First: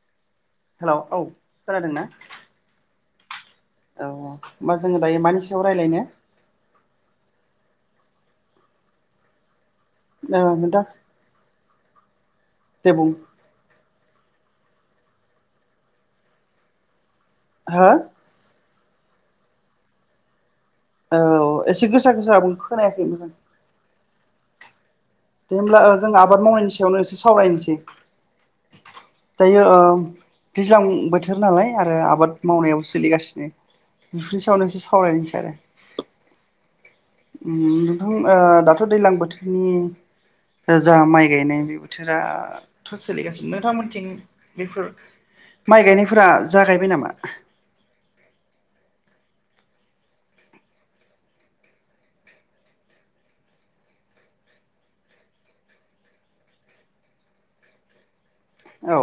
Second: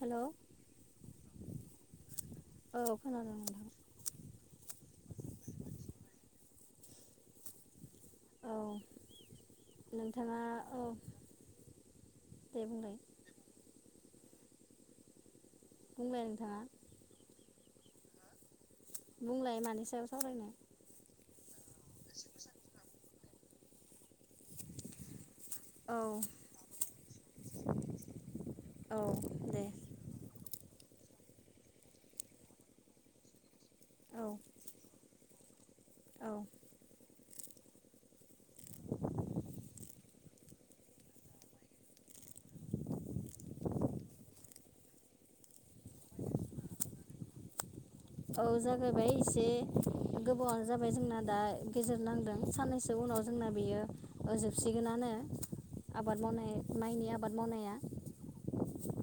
हेल'। Hello औ खोनादों ना? खोनादों नोंथां। औ औ होमबा जोङो दायो मानि सायाव रायलायनो? औ। ओ नोंथाङा नोंथां औ। दे बुंलाय बुंलाय नोंथाङा। हा बुंलाय मानि सायाव सावरायनो। औ एसे गोसा गोसा बुं खोनायाखै मोजां दे होनब्ला ओ औ जों आबाद मावनायनि सायावनो एसे सावरायनोसै औ दायो दे ओ दैज्लां बो थोर नालाय आरो आबाद मावनायाव सोलिगासिनो औ बिफोर सायावनो एसे सावरायसै आरो। औ। ओम नोंथां ओ दाथ दैज्लां बोथोरनि ओ जा माइ गायनाय बे बोथोराथ सोलिगासिनो नोंथां मोनथिं बेफोर माइ गायनायफोरा जागायबाय नामा? औ जागायबाय एसे गोबावानो जाबाय जोंना दा गेजेर नांदों साननैसो उनाव जोंना बेयो जोबसिगोनानो आबाद मावनाय माइनि आबाद मावनाया। औ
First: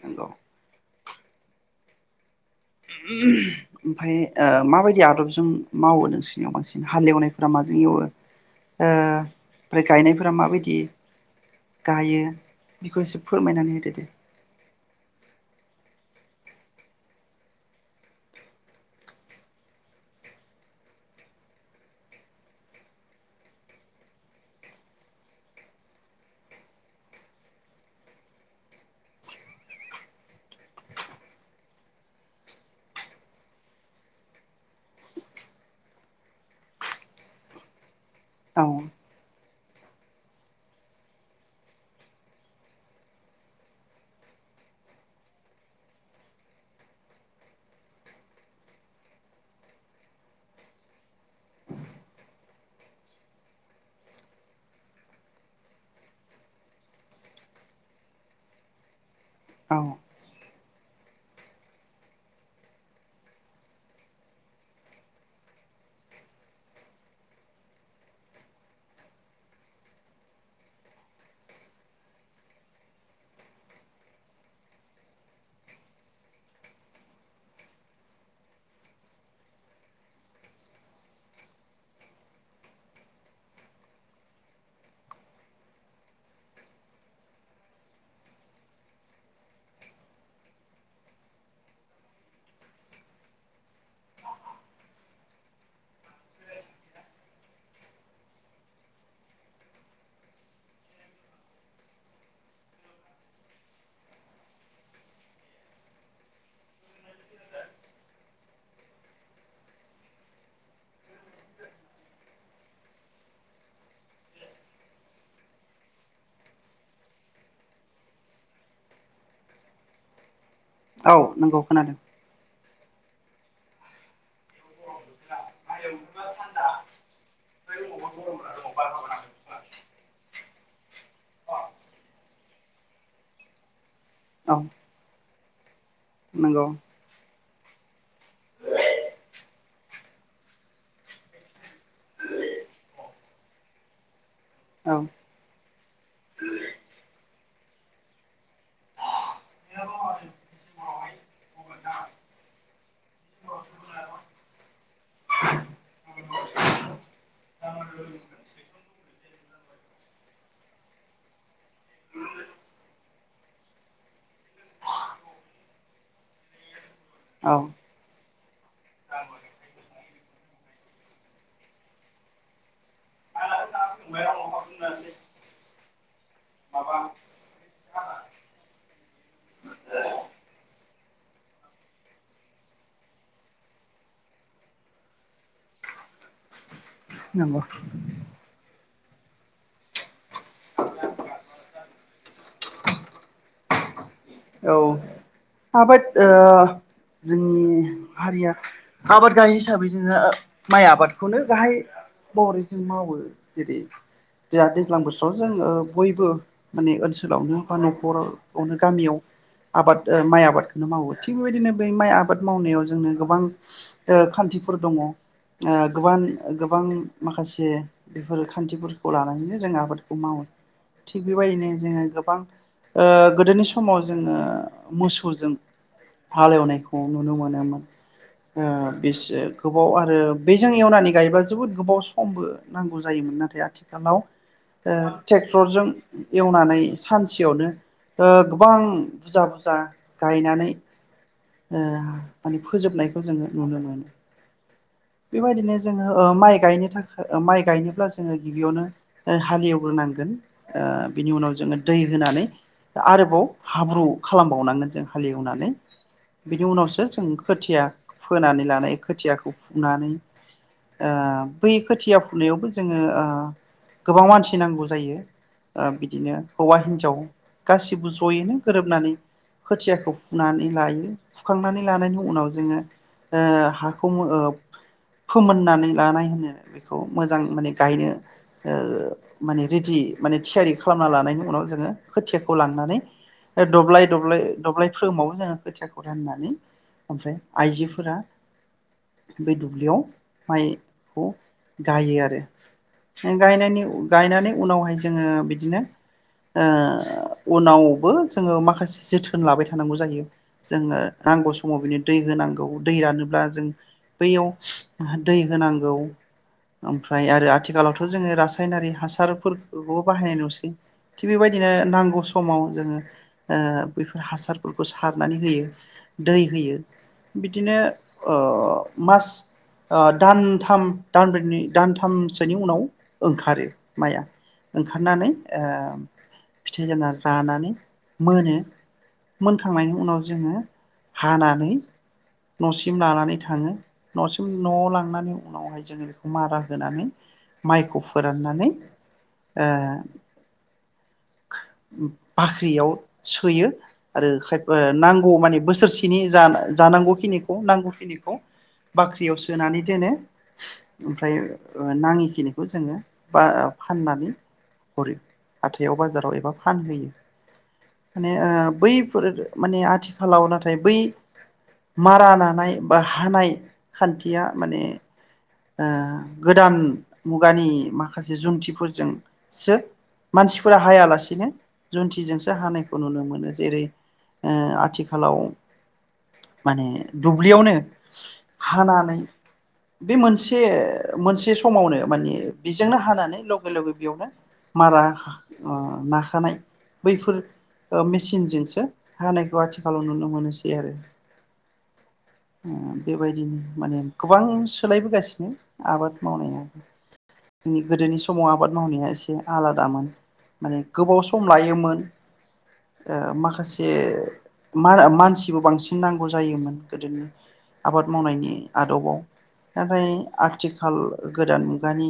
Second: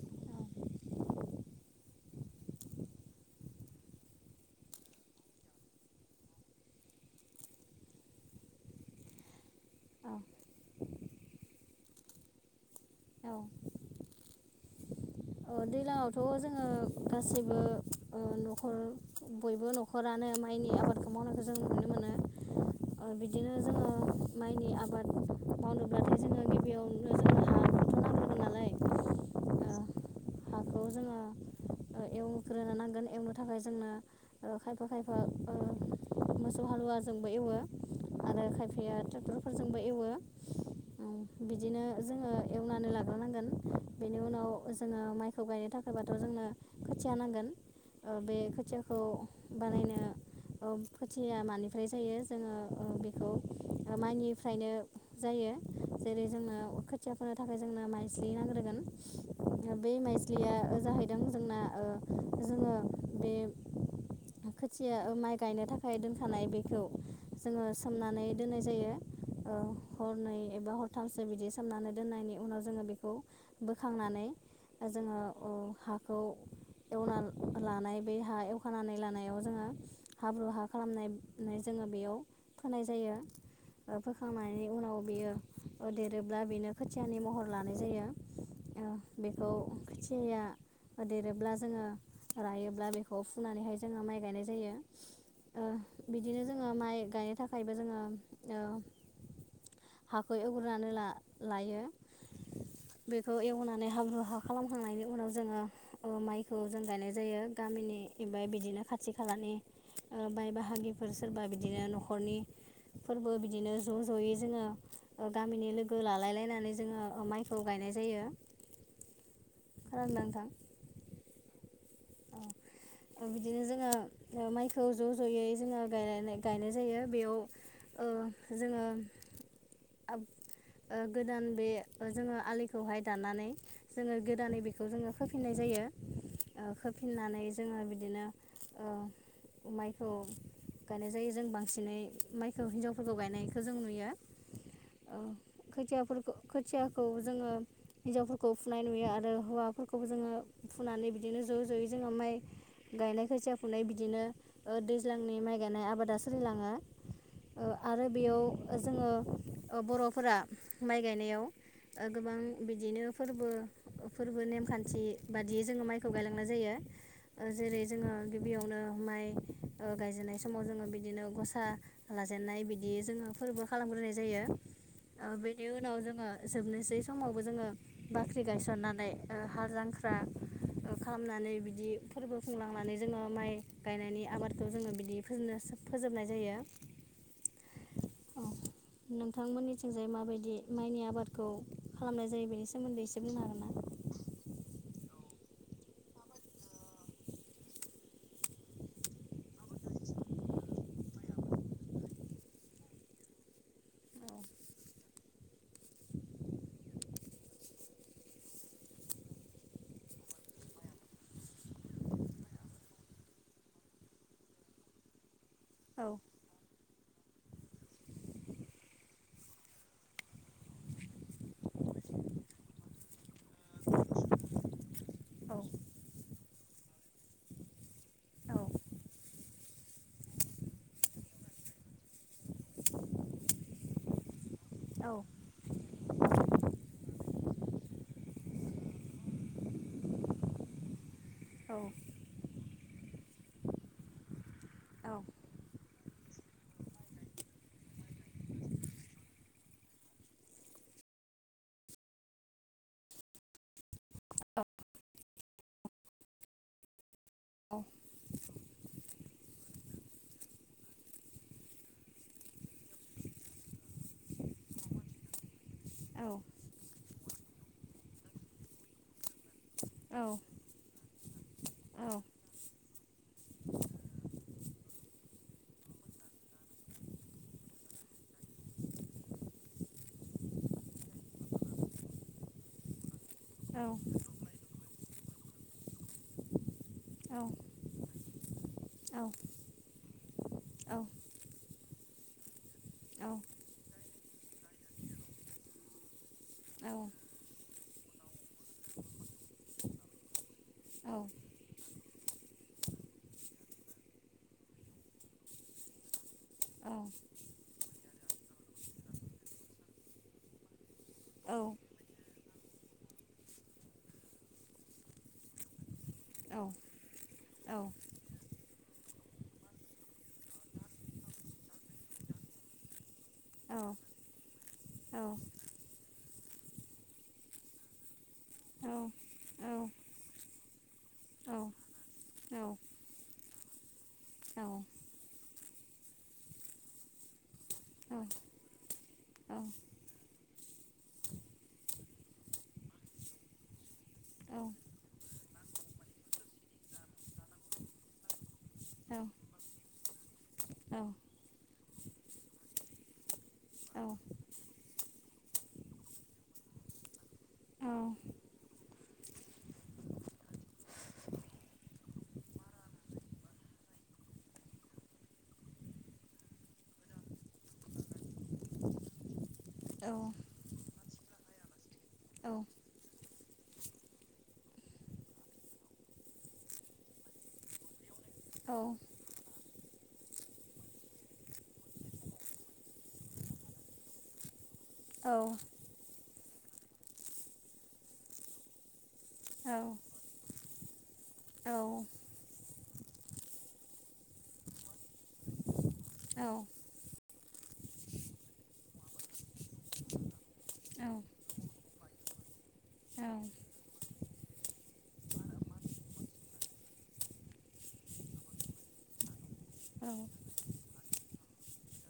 नंगौ। ओमफाय ओ माबायदि आदबजों मावो नोंसिनियाव बांसिन हालेवनायफ्रा माजों एवो ओ ओमफ्राय औ गायनायफोरा माबायदि गायो बेखौ एसे औ फोरमायनानै होदो दे। ओ दैलाङावथ जोङो गासैबो ओ नखर बयबो नखरानो माइनि आबादखौ मावनायखौ जों नुनो मोनो ओ बिदिनो जोङो माइनि आबाद मावनोब्लाथाय जोङो गिबियावनो जोंहा हाखौथ नांगोन नालाय ओ हाखौ जोङो ओ एवग्रोनो नांगोन एवनो थाखाय जोंनो ओ खायफा खायफा ओ मोसौ हालुवाजोंबो एवो आरो औ खायफायाथ फोरजोंबो एवो ओ बिदिनो जोङो एवनानै लाग्रोनांगोन बेनि उनाव जोङो माइखौ गायनो थाखायबाथ जोंनो खोथिया नांगोन ओ बे खोथियाखौ बानायनो औ खोथिया मानिफ्राय जायो जोङो ओ बेखौ माइनिफ्रायनो जायो जेरै जोंनो खोथिया फोनो थाखाय जोंनो माइज्लि नांग्रोगोन। औ बे माइज्लिया जाहैदों जोंना ओ जोङो बे खोथिया ओ माइ गायनो थाखाय दोनखानाय बेखौ जोङो सोमनानै दोननाय जायो ओ हरनै एबा हरथामसो बिदि सोमनानै दोननायनि उनाव जोङो बेखौ बोखांनानै जोङो औ हाखौ एवना लानाय बे हा एवखानानै लानायाव जोङो हाब्रु हा खालामनाय नानै जोङो बेयाव फोनाय जायो ओ फोखांनायनि उनाव बियो ओ देरोब्ला बेनो खोथियानि महर लानाय जायो ओ बेखौ खोथियाया देरोब्ला जोङो रायोब्ला बेखौ फुनानैहाय जोङो माइ गायनाय जायो ओ बिदिनो जोङो माइ गायनो थाखायबो जोङो ओ हाखौ एवग्रोनानै ला-लायो बेखौ एवना नै हाब्रु हा खालामखांनायनि उनाव जोङो ओ माइखौ जों गायनाय जायो गामिनि बा बिदिनो खाथि खालानि ओ बाइ बाहागिफोर सोरबा बिदिनो न'खरनि फोरबो बिदिनो ज' ज'यै जोङो ओ गामिनि लोगो लालाय लायनानै जोङो ओ माइखौ गायनाय जायो। खालामा नोंथां। औ नोंगौ खोनादों। औ बिदिनो जोङो ओ माइखौ ज' ज'यै जोङो गायनानै गायनाय जायो बेयाव ओ जोङो ओब ओ गोदान बे ओ जोङो आलिखौहाय दाननानै जोङो औ गोदानै बेखौ जोङो खोफिननाय जायो ओ नंगौ खो फिननानै जोङो बिदिनो ओ माइखौ गायनाय जायो जों बांसिनै माइखौ हिनजावफोरखौ गायनायखौ जों नुयो। औ ओ खोथियाफोरखौ खोथियाखौ जोङो हिनजावफोरखौ फुनाय नुयो आरो हौवाफोरखौबो जोङो फुनानै बिदिनो ज' ज'यै जोङो माइ गायनाय खोथिया फुनाय बिदिनो ओ दैज्लांनि माइ गायनाय आबादा सोलिलाङो ओ आरो बेयाव जोङो ओ बर'फोरा माइ गायनायाव ओ गोबां बिदिनो फोरबो फोरबो नेमखान्थि बादियै जोङो माइखौ गायलांनाय जायो। ओ औ जेरै जोङो गिबियावनो माइ ओ गायजेननाय समाव जोङो बिदिनो गसा लाजेननाय बिदि जोङो फोरबो खालामग्रोनाय जायो। ओ बेनि उनाव जोङो जोबनोसै समावबो जोङो बाख्रि गायसननानै ओ हाल जांख्रा ओ खालामनानै बिदि फोरबो खुंलांनानै जोङो माइ गायनायनि आबादखौ जोङो बिदि फोजोबनो फोजोबनाय जायो। नंगौ औ नोंथांमोननिथिंजाय माबायदि माइनि आबादखौ खालामनाय जायो बेनि सोमोन्दै एसे बुंनो हागोन ना? औ आबाद ओ जोंनि हारिया आबाद गाहाइ हिसाबै जोङो माइ आबादखौनो गाहाय महरै जों मावो जेरै दा दैज्लां बोसोराव जोंङो बयबो माने ओनसोलावनो बा न'खरावनो गामियाव आबाद ओ माइ आबादखौनो मावो। थिग बेबायदिनो बे माइ आबाद मावनायाव जोंनो गोबां ओ खान्थिफोर दङ'। ओ गोबान गोबां। माखासे बेफोरो खान्थिफोरखौ लानानैनो जोंङो आबादखौ मावो। थिग बेबायदिनो जोङो गोबां ओ गोदोनि समाव जोङो मोसौजों हालेवनायखौ नुनो मोनोमोन ओ बेसो गोबाव आरो बेजों एवनानै गायोब्ला जोबोद गोबाव समबो नांगौ जायोमोन। नाथाय आथिखालाव ओ ट्रेक्टरजों एवनानै सानसेयावनो ओ गोबां बुरजा बुरजा गायनानै। औ ओ मानि फोजोबनायखौ जोङो नुनो मोनो। औ बेबायदिनो जोङो ओ माइ गायनो थाखाय माइ गायनोब्ला जोङो गिबियावनो हालेवग्रोनांगोन ओ बिनि उनाव जोङो दै होनानै आरोबाव हाब्रु खालामबावनांगोन जों हालेवनानै। बिनि उनावसो जों खोथिया फोनानै लानाय खोथियाखौ फुनानै ओ बै खोथिया फुनायावबो जोङो ओ गोबां मानसि नांगौ जायो। ओ औ बिदिनो हौवा हिन्जाव। गासिबो ज'यैनो गोरोबनानै। खोथियाखौ औ फुनानै लायो। फुखांनानै औ लानायनि उनाव जोङो ओ हाखौ ओ फोमोननानै लानाय होनो। बेखौ मोजां माने गायनो ओ माने रेडि माने थियारि खालामना लानायनि उनाव जोङो खोथियाखौ लांनानै औ दब्लाय दब्लाय दब्लाय [unintelligible] खोथियाखौ राननानै ओमफ्राय आइजोफोरा बे दुब्लियाव माइखौ गायो आरो गायनायनि गायनानै उनावहाय जोङो बिदिनो ओ उनाव बो जोङो माखासे जोथोन लाबाय थानांगौ जाहैयो। जोंनो नांगौ समाव बिनि दै होनांगौ दै रानोब्ला जों बैयाव दै होनांगौ। ओमफ्राय आरो आथिखालावथ जोङो रासायनारि हासारफोरखौबो बाहायनाय नुसै। थिग बेबायदिनो नांगौ समाव जोङो ओ बेैफोर हासारफोरखौ सार मानि होयो दै होयो बिदिनो अ मास ओ दानथाम दानब्रैनि दानथामसोनि उनाव ओंखारो माइआ ओंखारनानै ओ फिथाइ जाना रानानै मोनो मोनखांनायनि उनाव जोङो हानानै नसिम लानानै थाङो नसिम नआव लांनानै उनावहाय जोङो बेखौ मारा होनानै माइखौ फोराननानै ओ बाख्रियाव सोयो आरो खाय ओ नांगौ माने बोसोरसेनि जा जानांगौखिनिखौ नांगौखिनिखौ बाख्रियाव सोनानै दोनो ओमफ्राय ओ नाङिखिनिखौ जोङो बा फाननानै हरो हाथायाव बाजाराव एबा फानहैयो माने ओ बै फोर माने आथिखालाव नाथाय बै मारा नानाय बा हानाय खान्थिया माने ओ गोदान मुगानि माखासे जुन्थिफोरजों सो मानसिफोरा हायालासेनो जुन्थिजोंसो हानायखौ नुनो मोनो जेरै आथिखालाव माने दुब्लियावनो हानानै बे मोनसे मोनसे समावनो माने बेजोंनो हानानै लोगो लोगो बेयावनो मारा ना थानाय बैफोर मेसिनजोंसो हानायनायखौ आथि खालाव नुनो मोनो बि आरो औ ओ बेबायदिनो माने गोबां सोलायबोगासिनो आबाद मावनाया जोंनि गोदोनि समाव आबाद मावनाया एसे आलादामोन माने गोबाव सम लायोमोन ओ माखासे मा मानसिबो बांसिन नांगौ जायोमोन गोदोनि आबाद मावनायनि आदबाव थाखाय आथिखाल गोदान मुगानि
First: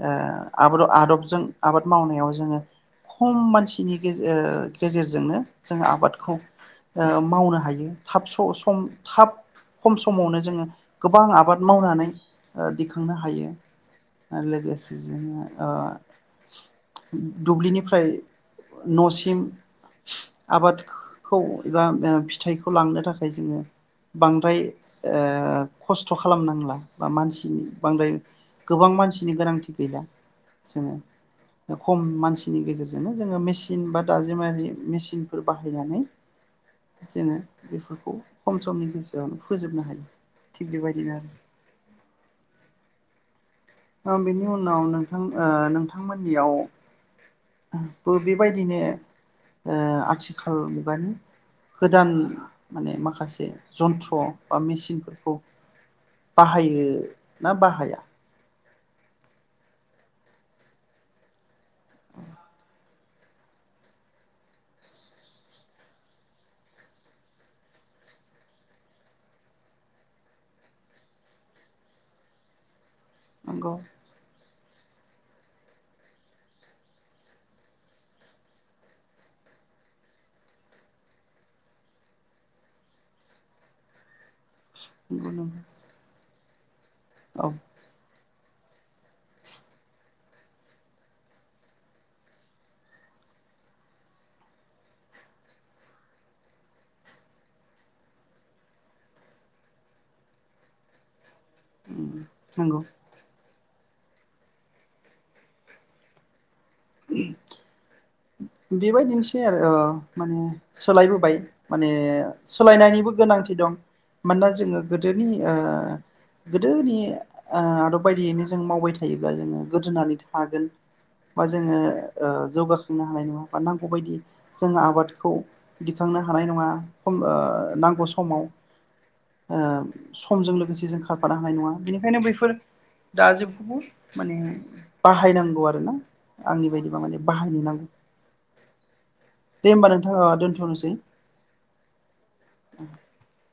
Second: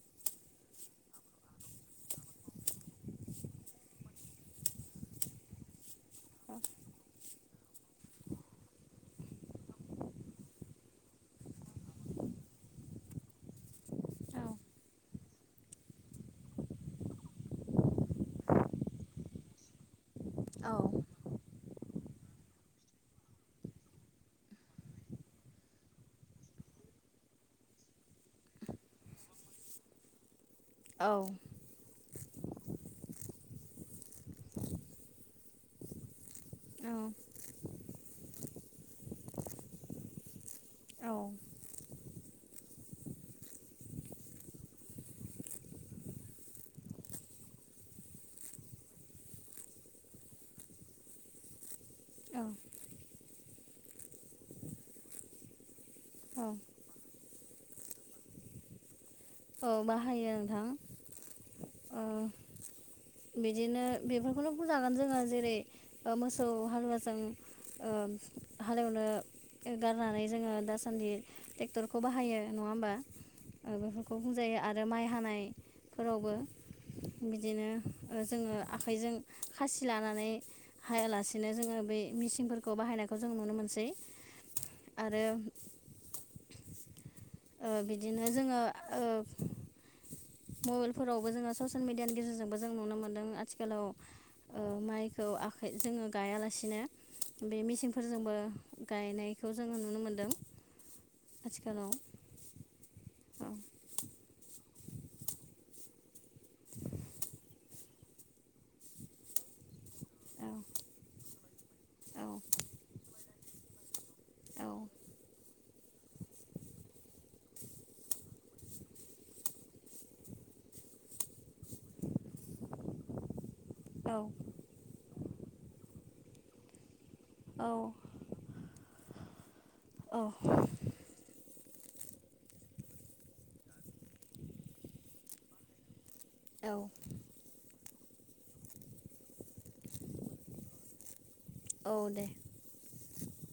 ओ आ आदबजों आबाद मावनायाव जोङो खम मानसिनि गेजेर गेजेरजोंनो जोङो आबाद खौ मावनो हा हायो थाब स सम थाब खम समावनो जोङो गोबां आबाद मावनानै ओ दिखांनो हायो औ आरो लोगोसे जोङो ओ दुब्लिनिफ्राय न'सिम औ औ आबादखौ एबा ओ फिथाइखौ लांनो थाखाय जोङो बांद्राय ओ खस्थ' खालामनांला बा मानसिनि बांद्राय गोबां मानसिनि गोनांथि गैला जोङो औ अ खम मानसि मानसिनि गेजेरजोंनो जोङो मेचिन बा दाजेमारि मेसिनफोर बाहायनानै जोङो बेफोरखौ खम समनि गोसोआवनो फोजोबनो हायो थिग बेबाय बे आरो औ ओ बेनि उनाव नोंथां नोंथांमोननियाव बो बेबायदिनो ओ आथिखाल मुगानि गोदान औ माने माखासे जन्थ्र बा मेचिनफोरखौ औ बाहायो ना बाहाया औ बाहायो नोंथां ओ [inaudible] बिदिनो बेफोरखौनो बुंजागोन जोङो जेरै ओ मोसौ हालुवाजों ओ हालेवनो गारनानै जोङो दासान्दि ट्रेक्टरखौ बाहायो नङा होमबा नंगौ जायो आरो माइ हानायफोरावबो बिदिनो ओ जोङो आखाइजों खासि लानानै हायालासेनो जोङो बे मेचिनफोरखौ बाहायनायखौ जों नुनो मोनसै आरो नंगौ नंगौ औ ओ बिदिनो जोङो ओ मबाइलफोरावबो जोङो ससेल मेडियानि गेजेरजोंबो जों नुनो मोनदों आथिखालाव ओ माइखौ आखाइ जोङो गायालासिनो बे मेचिनफोरजोंबो गायनायखौ जोङो नुनो मोनदों आथिखालाव नोंगौ औ बेबायदिनोसै आरो ओ माने औ सोलायबोबाय माने औ सोलायनायनिबो गोनांथि दं मानोना औ जोङो गोदोनि ओ गोदोनि ओ आदब बायदियैनो जों मावबाय थायोब्ला जोङो गोदोनानै थागोन बा जों जोङो ओ जौगाखांनो हानाय नङा बा नांगौबायायदि जोंङो आबादखौ दिखांनो हानाय नङा होमबा नांगौ समाव ओ औ समजों लोगोसे जों खारफानो हानाय नङा बेनिखायनो बैफोर दाजेखौबो माने बाहायनांगौ आरोना आंनि औ बायदिबा माने बाहायनो नांगौ दे होमबा नोंथां आ दोनथ'नोसै। औ दे। [inaudible]